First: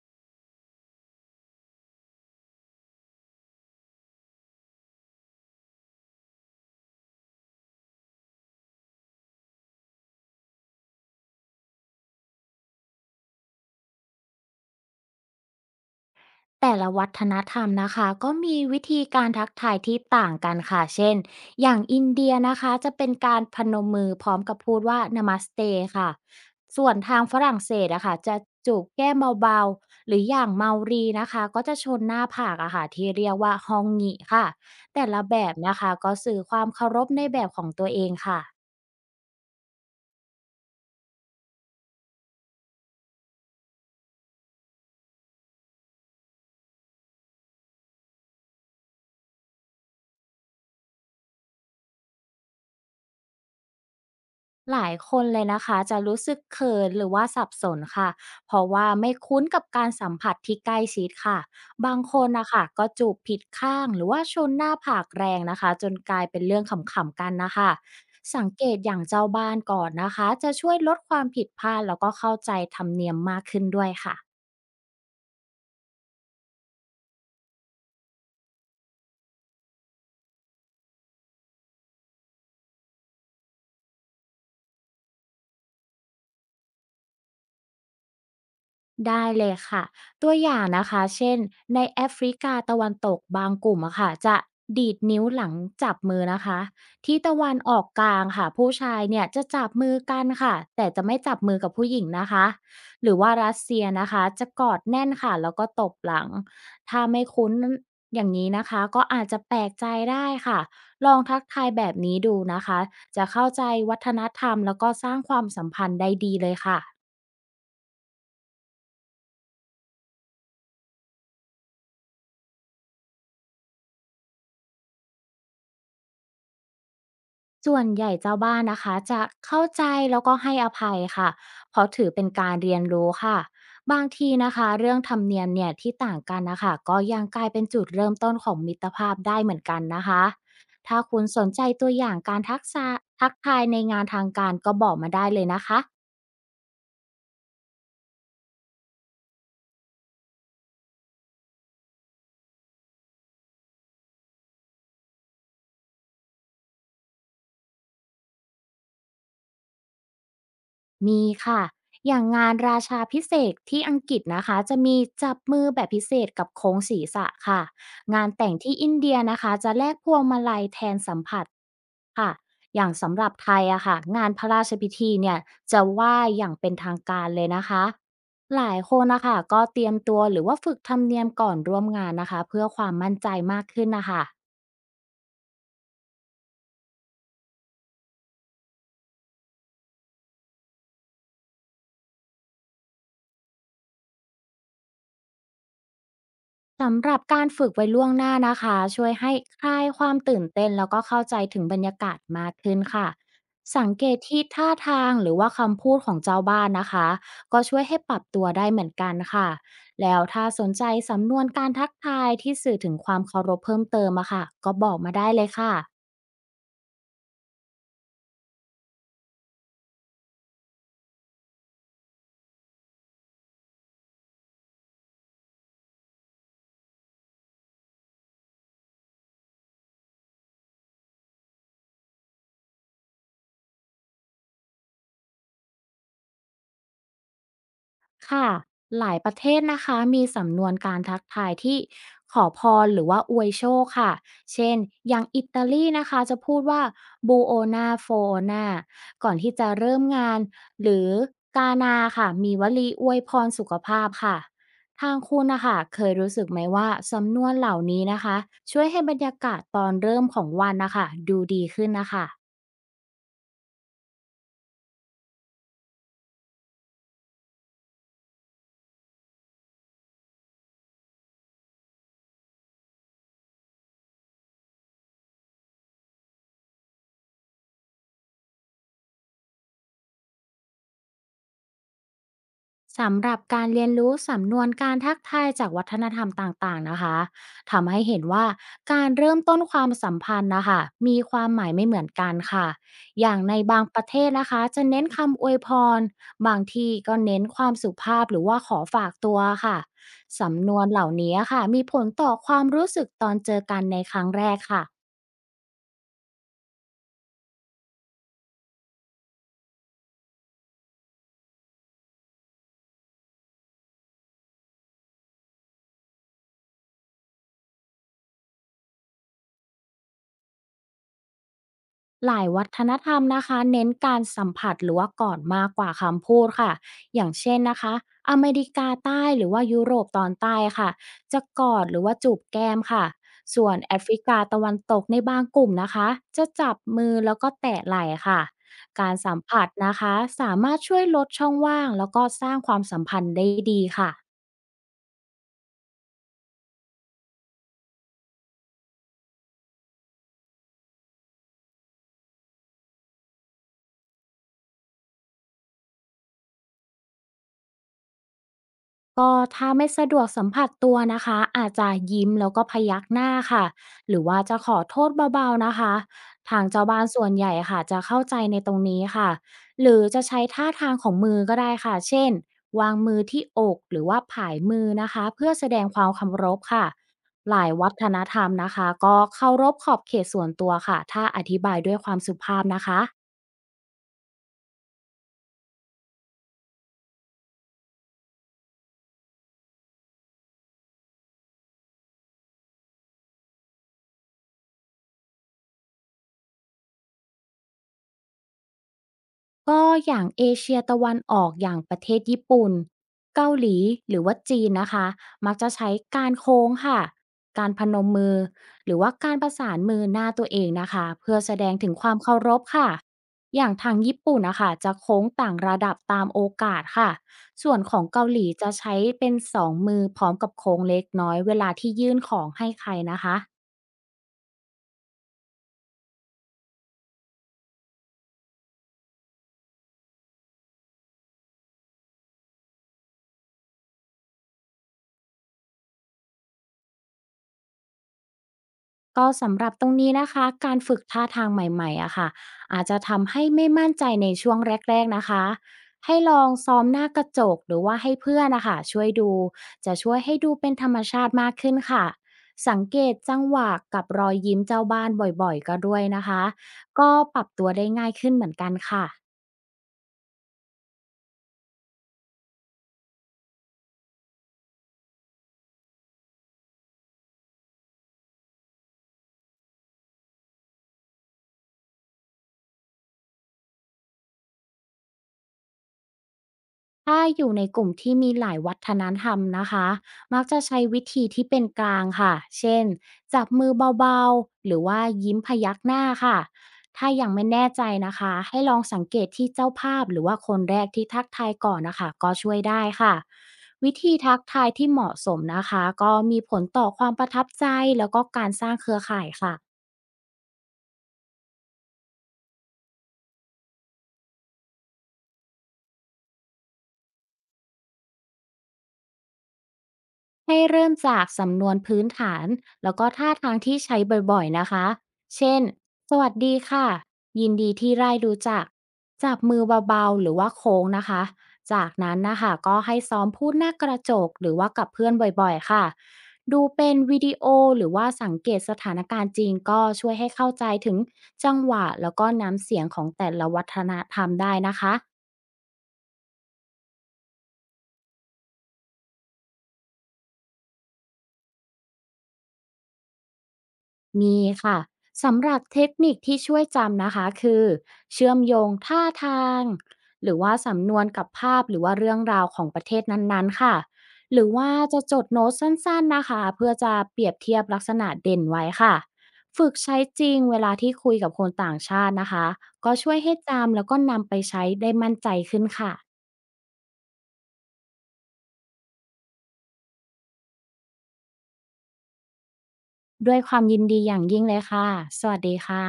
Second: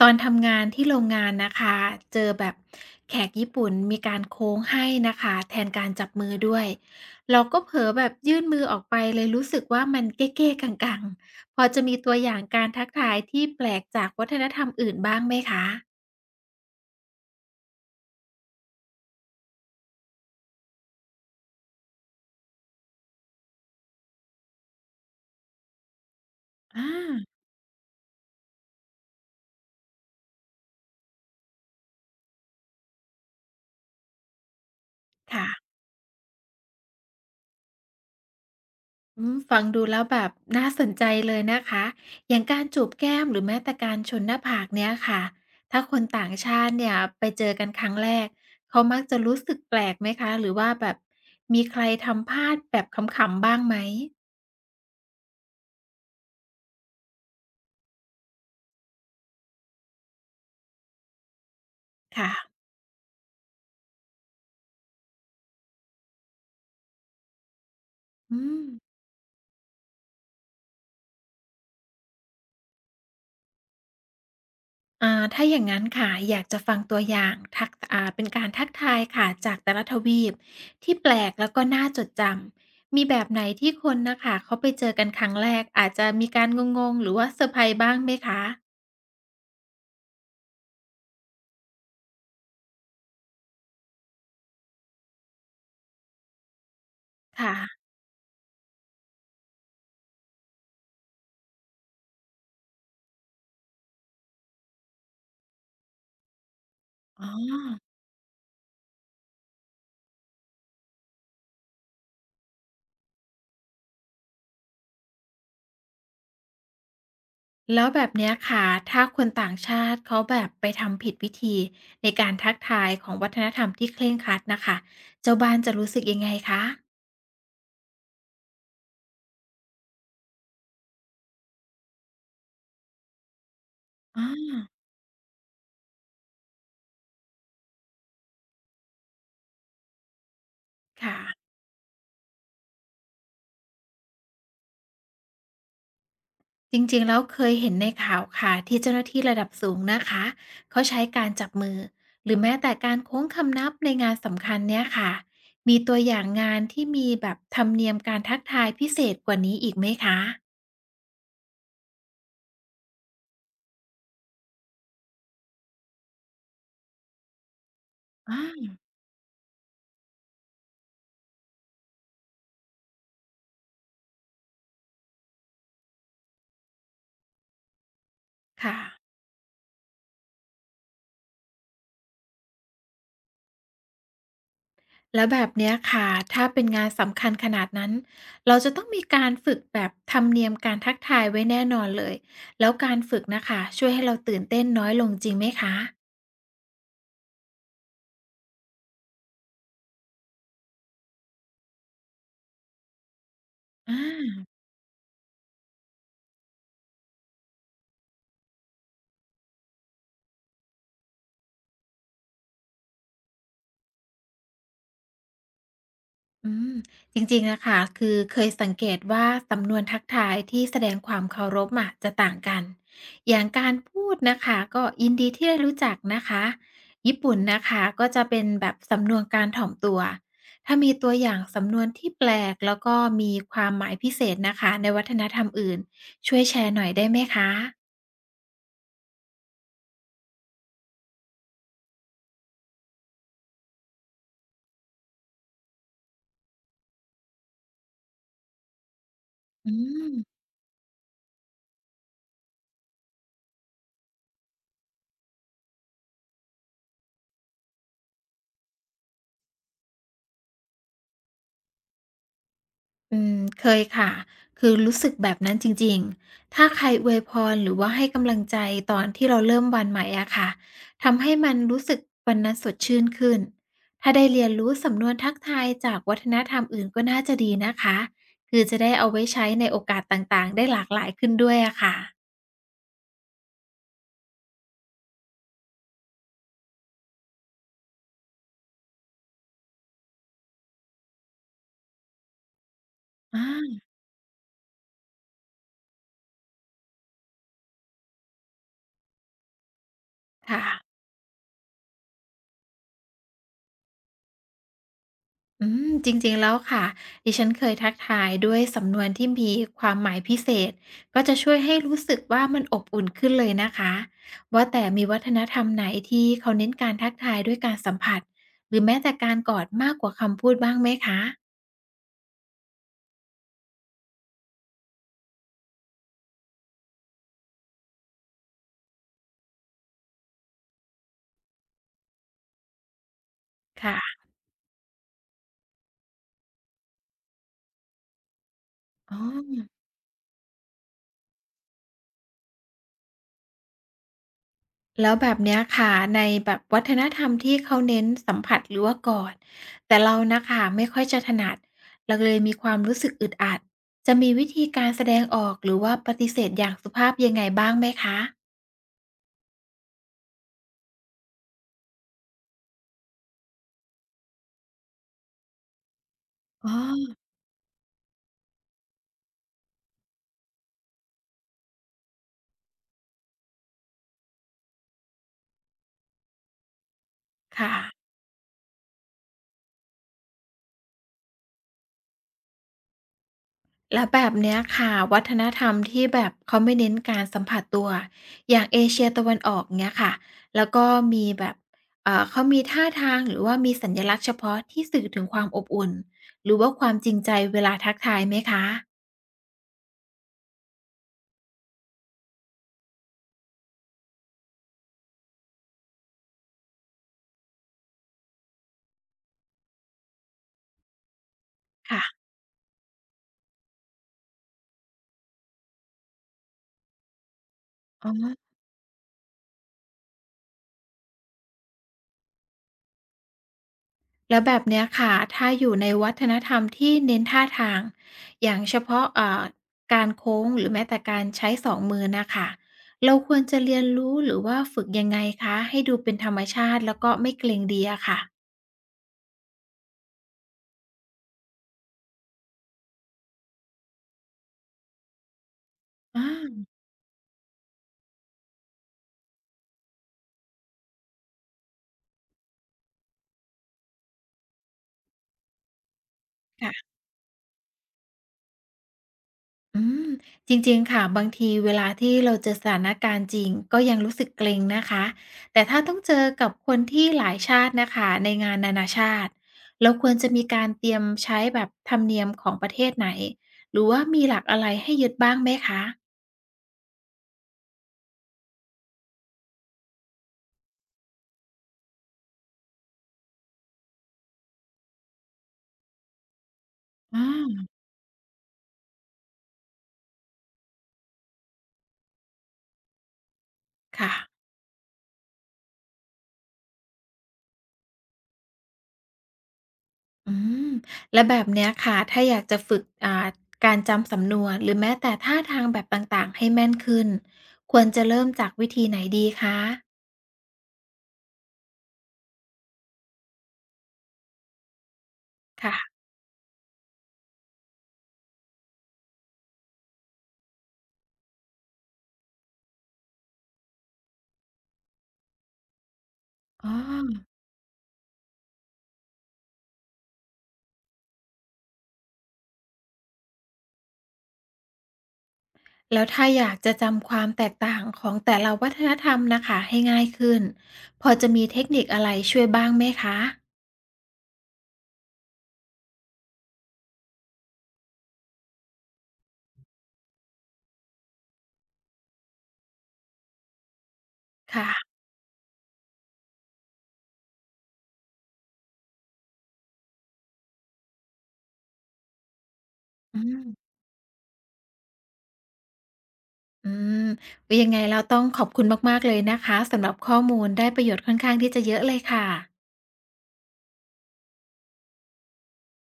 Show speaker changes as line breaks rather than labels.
ตอนทำงานที่โรงงานนะคะเจอแบบแขกญี่ปุ่นมีการโค้งให้นะคะแทนการจับมือด้วยเราก็เผลอแบบยื่นมือออกไปเลยรู้สึกว่ามันเก้ๆกังๆพอจะมีตัวอย่างการทักทายที่แปลกจากวัฒนธรรมอื่นบ้างไหมคะ
แต่ละวัฒนธรรมนะคะก็มีวิธีการทักทายที่ต่างกันค่ะเช่นอย่างอินเดียนะคะจะเป็นการพนมมือพร้อมกับพูดว่า Namaste ค่ะ
อ่
ส่วนทางฝ
า
รั่งเศสอะค่ะจะจูบแก้มเบาๆหรืออย่างเมารีนะคะก็จะชนหน้าผากอะค่ะที่เรียกว่าฮองงิค่ะแต่ละแบ
ค่ะ
บนะคะก็สื่อความเคารพในแบบของตัวเองค่ะ
ฟังดูแล้วแบบน่าสนใจเลยนะคะอย่างการจูบแก้มหรือแม้แต่การชนหน้าผากเนี่ยค่ะถ้าคนต่างชาติเนี่ยไปเจอกันครั้งแรกเขามักจะรู้สึกแปลกไหมคะหรือว่าแบบมีใครทำพลาดแบบขำๆบ้างไหม
หลายคนเลยนะคะจะรู้สึกเขินหรือว่าสับสนค่ะเพราะว่าไม่คุ้นกับการสัมผัสที่ใกล้ชิดค่ะบางค
ค่ะ
นนะคะก็จูบผิดข้างหรือว่าชนหน้าผากแรงนะคะจนกลายเป็นเรื่องขำๆกันนะคะ
อื
สัง
ม
เกตอย่างเจ้าบ้านก่อนนะคะจะช่วยลดความผิดพลาดแล้วก็เข้าใจธรรมเนียมมากขึ้นด้วยค่ะ
ถ้าอย่างนั้นค่ะ อยากจะฟังตัวอย่างทักอ่าเป็นการทักทายค่ะจากแต่ละทวีปที่แปลกแล้วก็น่าจดจำ มีแบบไหนที่คนนะคะเขาไปเจอกันครั้งแรกอาจจะมีการงงๆหรือว่าเซอร์ไพรส์บ้างไหมคะ
ได้เลยค่ะตัวอย่างนะคะเช่นในแอฟริกาตะวันตกบางกลุ่มอะค่ะจะดีดนิ้วหลังจับมือนะคะที่ตะวันอ
ค่ะ
อกกลางค่ะผู้ชายเนี่ยจะจับมือกันค่ะแต่จะไม่จับมือกับผู้หญิงนะคะหรือว่ารัสเซียนะคะจะกอดแน่นค่ะแล้วก็ตบหลังถ้าไม่
อ๋
คุ้น
อ
อย่างนี้นะคะก็อาจจะแปลกใจได้ค่ะลองทักทายแบบนี้ดูนะคะจะเข้าใจวัฒนธรรมแล้วก็สร้างความสัมพันธ์ได้ดีเลยค่ะ
แล้วแบบเนี้ยค่ะ ถ้าคนต่างชาติเขาแบบไปทำผิดวิธีในการทักทายของวัฒนธรรมที่เคร่งครัดนะคะเจ้าบ้านจะรู้สึกยังไงคะ
ส่วนใหญ่เจ้าบ้านนะคะจะเข้าใจแล้วก็ให้อภัยค่ะเพราะถือเป็นการเรียนรู้ค่ะบางทีนะคะ
ออ
เรื่องธรรมเนียมเนี่ยที่ต่างกันนะคะก็ยังกลายเป็นจุดเริ่มต้นของมิตรภาพได้เหมือนกันนะคะถ้า
ค่ะ
คุณสนใจตัวอย่างการทักษะทักทายในงานทางการก็บอกมาได้เลยนะคะ
จริงๆแล้วเคยเห็นในข่าวค่ะที่เจ้าหน้าที่ระดับสูงนะคะเขาใช้การจับมือหรือแม้แต่การโค้งคำนับในงานสำคัญเนี่ยค่ะมีตัวอย่างงานที่มีแบบธรรมเนียมการทักทายพิเศษกว่านี้อีกไหมคะ
มีค่ะอย่างงานราชาพิเศษกที่อังกฤษนะคะจะมีจับมือแบบพิเศษกับโค้งศีรษะค่ะงานแต่ง
อา
ที่อินเดียนะคะจะแลกพวงมาลัยแทนสัมผัส ค่ะอย่างสำหรับไทยอะค่ะงานพระราชพิธีเนี่ยจะไหว้อย่างเป็นทางการเลยนะคะ หลา
ค่ะ
ยคนนะคะก็เตรียมตัวหรือว่าฝึกธรรมเนียมก่อนร่วมงานนะคะเพื่อความมั่นใจมากขึ้นนะคะ
แล้วแบบเนี้ยค่ะถ้าเป็นงานสำคัญขนาดนั้นเราจะต้องมีการฝึกแบบธรรมเนียมการทักทายไว้แน่นอนเลยแล้วการฝึกนะคะช่วยให้เราตื่นเต้นน้อยลงจริงไหมคะ
สำหรับการฝึกไว้ล่วงหน้านะคะช่วยให้คลายความตื่นเต้นแล้วก็เข้าใจถึงบรรยากาศมากขึ้นค่ะสัง
อ
เกต
า
ที่ท่าทางหรือว่าคำพูดของเจ้าบ้านนะคะก็ช่วยให้ปรับตัวได้เหมือนกันค่ะแล้วถ้าสนใจสำนวนการทักทายที่สื่อถึงความเคารพเพิ่มเติมอะค่ะก็บอกมาได้เลยค่ะ
อืมจริงๆ นะคะ คือเคยสังเกตว่าสำนวนทักทายที่แสดงความเคารพอะจะต่างกัน อย่างการพูดนะคะก็ยินดีที่ได้รู้จักนะคะ ญี่ปุ่นนะคะก็จะเป็นแบบสำนวนการถ่อมตัว ถ้ามีตัวอย่างสำนวนที่แปลกแล้วก็มีความหมายพิเศษนะคะในวัฒนธรรมอื่นช่วยแชร์หน่อยได้ไหมคะ
ค่ะหลายประเทศนะคะมีสำนวนการทักทายที่ขอพรหรือว่าอวยโชคค่ะเช่นอย่างอิตาลีนะคะจะพูดว่า buona fortuna ก่อนที่จะ
อื
เริ่มงาน
ม
หรือกานาค่ะมีวลีอวยพรสุขภาพค่ะทางคุณนะคะเคยรู้สึกไหมว่าสำนวนเหล่านี้นะคะช่วยให้บรรยากาศตอนเริ่มของวันนะคะดูดีขึ้นนะคะ
อืมเคยค่ะ คือรู้สึกแบบนั้นจริงๆ ถ้าใครอวยพรหรือว่าให้กำลังใจตอนที่เราเริ่มวันใหม่อะค่ะทำให้มันรู้สึกวันนั้นสดชื่นขึ้น ถ้าได้เรียนรู้สำนวนทักทายจากวัฒนธรรมอื่นก็น่าจะดีนะคะ คือจะได้เอาไว้ใช้ในโอกาสต่างๆ ได้หลากหลายขึ้นด้วยอะค่ะ
สำหรับการเรียนรู้สำนวนการทักทายจากวัฒนธรรมต่างๆนะคะทำให้เห็นว่าการเริ่มต้นความสัมพันธ์นะคะมีความหมายไม่เหมือนกันค่ะอย่างในบา
อา
งประเทศนะคะจะเน้นคำอวยพรบางที่ก็เน้นความสุภาพหรือว่าขอฝากตัวค่ะ
ค่ะ
สำนวนเหล่านี้ค่ะมีผลต่อความรู้สึกตอนเจอกันในครั้งแรกค่ะ
จริงๆแล้วค่ะดิฉันเคยทักทายด้วยสำนวนที่มีความหมายพิเศษก็จะช่วยให้รู้สึกว่ามันอบอุ่นขึ้นเลยนะคะว่าแต่มีวัฒนธรรมไหนที่เขาเน้นการทักทายด้วยการสัมผัสหรือแม้แต่การกอดมากกว่าคำพูดบ้างไหมคะ
หลายวัฒนธรรมนะคะเน้นการสัมผัสหรือว่าก่อนมากกว่าคำพูดค่ะอย่างเช่นนะคะอเมริกาใต้หรือว่ายุโรปตอนใต้ค่ะจะกอดหรือว่าจูบแก้มค่ะส่วนแอฟริ
ค่ะ
กาตะวันตกในบางกลุ่มนะคะจะจับมือแล้วก็แตะไหล่ค่ะกา
อ๋
ร
อ
สัมผัสนะคะสามารถช่วยลดช่องว่างแล้วก็สร้างความสัมพันธ์ได้ดีค่ะ
แล้วแบบเนี้ยค่ะในแบบวัฒนธรรมที่เขาเน้นสัมผัสหรือว่ากอดแต่เรานะคะไม่ค่อยจะถนัดเราเลยมีความรู้สึกอึดอัดจะมีวิธีการแสดงออกหรือว่าปฏิเสธอย่างสุภาพยังไงบ้างไหมคะ
ก็ถ้าไม่สะดวกสัมผัสตัวนะคะอาจจะยิ้มแล้วก็พยักหน้าค่ะหรือว่าจะขอโทษเบาๆนะคะทาง
อ๋อ
เจ้าบ้านส่วนใหญ่ค่ะจะเข้าใจในตรงนี้ค่ะหรือจะใช้ท่าทางของมือก็ได้ค่ะเช่นวางมือที่อกหรือว่าผายมือนะคะเพื่อแสดงความเคารพค่ะหลา
ค่ะ
ยวัฒนธรรมนะคะก็เคารพขอบเขตส่วนตัวค่ะถ้าอธิบายด้วยความสุภาพนะคะ
แล้วแบบเนี้ยค่ะวัฒนธรรมที่แบบเขาไม่เน้นการสัมผัสตัวอย่างเอเชียตะวันออกเนี้ยค่ะแล้วก็มีแบบเขามีท่าทางหรือว่ามีสัญลักษณ์เฉพาะที่สื่อถึงความอบอุ่นหรือว่าความจริงใจเวลาทักทายไหมคะ
ก็อย่างเอเชียตะวันออกอย่างประเทศญี่ปุ่นเกาหลีหรือว่าจีนนะคะมักจะใช้การโค้งค่ะการพนมมือหรือว่าการประสานมือหน้าตัวเองนะคะเพื่อแสดงถึง
ค่ะ
ความเคารพค่ะอย่างทางญี่ปุ่นนะคะจะโค้งต่างระดับตามโอกาสค่ะส่วนของ
อ๋อ
เกาหลีจะใช้เป็นสองมือพร้อมกับโค้งเล็กน้อยเวลาที่ยื่นของให้ใครนะคะ
แล้วแบบเนี้ยค่ะ ถ้าอยู่ในวัฒนธรรมที่เน้นท่าทางอย่างเฉพาะการโค้งหรือแม้แต่การใช้สองมือนะคะ เราควรจะเรียนรู้หรือว่าฝึกยังไงคะให้ดูเป็นธรรมชาติแล้วก็ไม่เกรงดีอะค่ะ
ก็สำหรับตรงนี้นะคะการฝึกท่าทางใหม่ๆอะค่ะอาจจะทำให้ไม่มั่นใจในช่วงแรกๆนะคะให้
อา
ลองซ้อมหน้ากระจกหรือว่าให้เพื่อนนะคะช่วยดูจะช่วยให้ดูเป็นธรรมชาติมากขึ้นค่ะสังเกตจังหวะกับรอยยิ้มเจ้าบ้านบ่อยๆก็ด้วยนะคะ
ค่ะ
ก็ปรับตัวได้ง่ายขึ้นเหมือนกันค่ะ
อืมจริงๆ ค่ะบางทีเวลาที่เราเจอสถานการณ์จริงก็ยังรู้สึกเกรงนะคะแต่ถ้าต้องเจอกับคนที่หลายชาตินะคะในงานนานาชาติเราควรจะมีการเตรียมใช้แบบธรรมเนียมของประเทศไหนหรือว่ามีหลักอะไรให้ยึดบ้างไหมคะ
ถ้าอยู่ในกลุ่มที่มีหลายวัฒนธรรมนะคะ มักจะใช้วิธีที่เป็นกลางค่ะ เช่นจับมือเบาๆหรือว่ายิ้มพยักหน้าค่ะ ถ้า
อา
ยังไม่แน่ใจนะคะ ให้ลองสังเกตที่เจ้าภาพหรือว่าคนแรกที่ทักทายก่อนนะคะ ก็ช่วยได้ค่ะ วิ
ค่ะ
ธีทักทายที่เหมาะสมนะคะ ก็มีผลต่อความประทับใจแล้วก็การสร้างเครือข่ายค่ะ
อืมและแบบเนี้ยค่ะถ้าอยากจะฝึกการจำสำนวนหรือแม้แต่ท่าทางแบบต่างๆให้แม่นขึ้นควรจะเริ่มจากวิธีไหนดีคะ
ให้เริ่มจากสำนวนพื้นฐานแล้วก็ท่าทางที่ใช้บ่อยๆนะคะ เช่น
ค่ะ
สวัสดีค่ะ ยินดีที่ได้รู้จักจับมือเบาๆหรือว่าโค้งนะคะ จากนั้นนะคะก็ให้ซ้อมพูดหน้ากระจกหรือว่ากับเพื่อนบ่อยๆค่ะ ดู
อ๋
เป็นวิ
อ
ดีโอหรือว่าสังเกตสถานการณ์จริงก็ช่วยให้เข้าใจถึงจังหวะแล้วก็น้ำเสียงของแต่ละวัฒนธรรมได้นะคะ
แล้วถ้าอยากจะจำความแตกต่างของแต่ละวัฒนธรรมนะคะให้ง่ายขึ้นพอจะมีเทคนิคอะไรช่วยบ้างไหมคะ
มีค่ะสำหรับเทคนิคที่ช่วยจำนะคะคือเชื่อมโยงท่าทางหรือว่าสำนวนกับภาพหรือว่าเรื่องราวของประเทศนั้นๆค่ะหรือว่า
ค่ะ
จะจดโน้ตสั้นๆนะคะเพื่อจะเปรียบเทียบลักษณะเด่นไว้ค่ะฝึกใช้จริงเวลาที่คุยกับคนต่างชาตินะคะก็ช่ว
อื
ยให้
ม
จำแล้วก็นำไปใช้ได้มั่นใจขึ้นค่ะ
อืมยังไงเราต้องขอบคุณมากๆเลยนะคะสำหรับข้อมูลได้ประโยชน์ค่อนข้างที่จะเยอะเลยค่ะ
ด้วยความยินดีอย่างยิ่งเลยค่ะสวัสดีค่ะ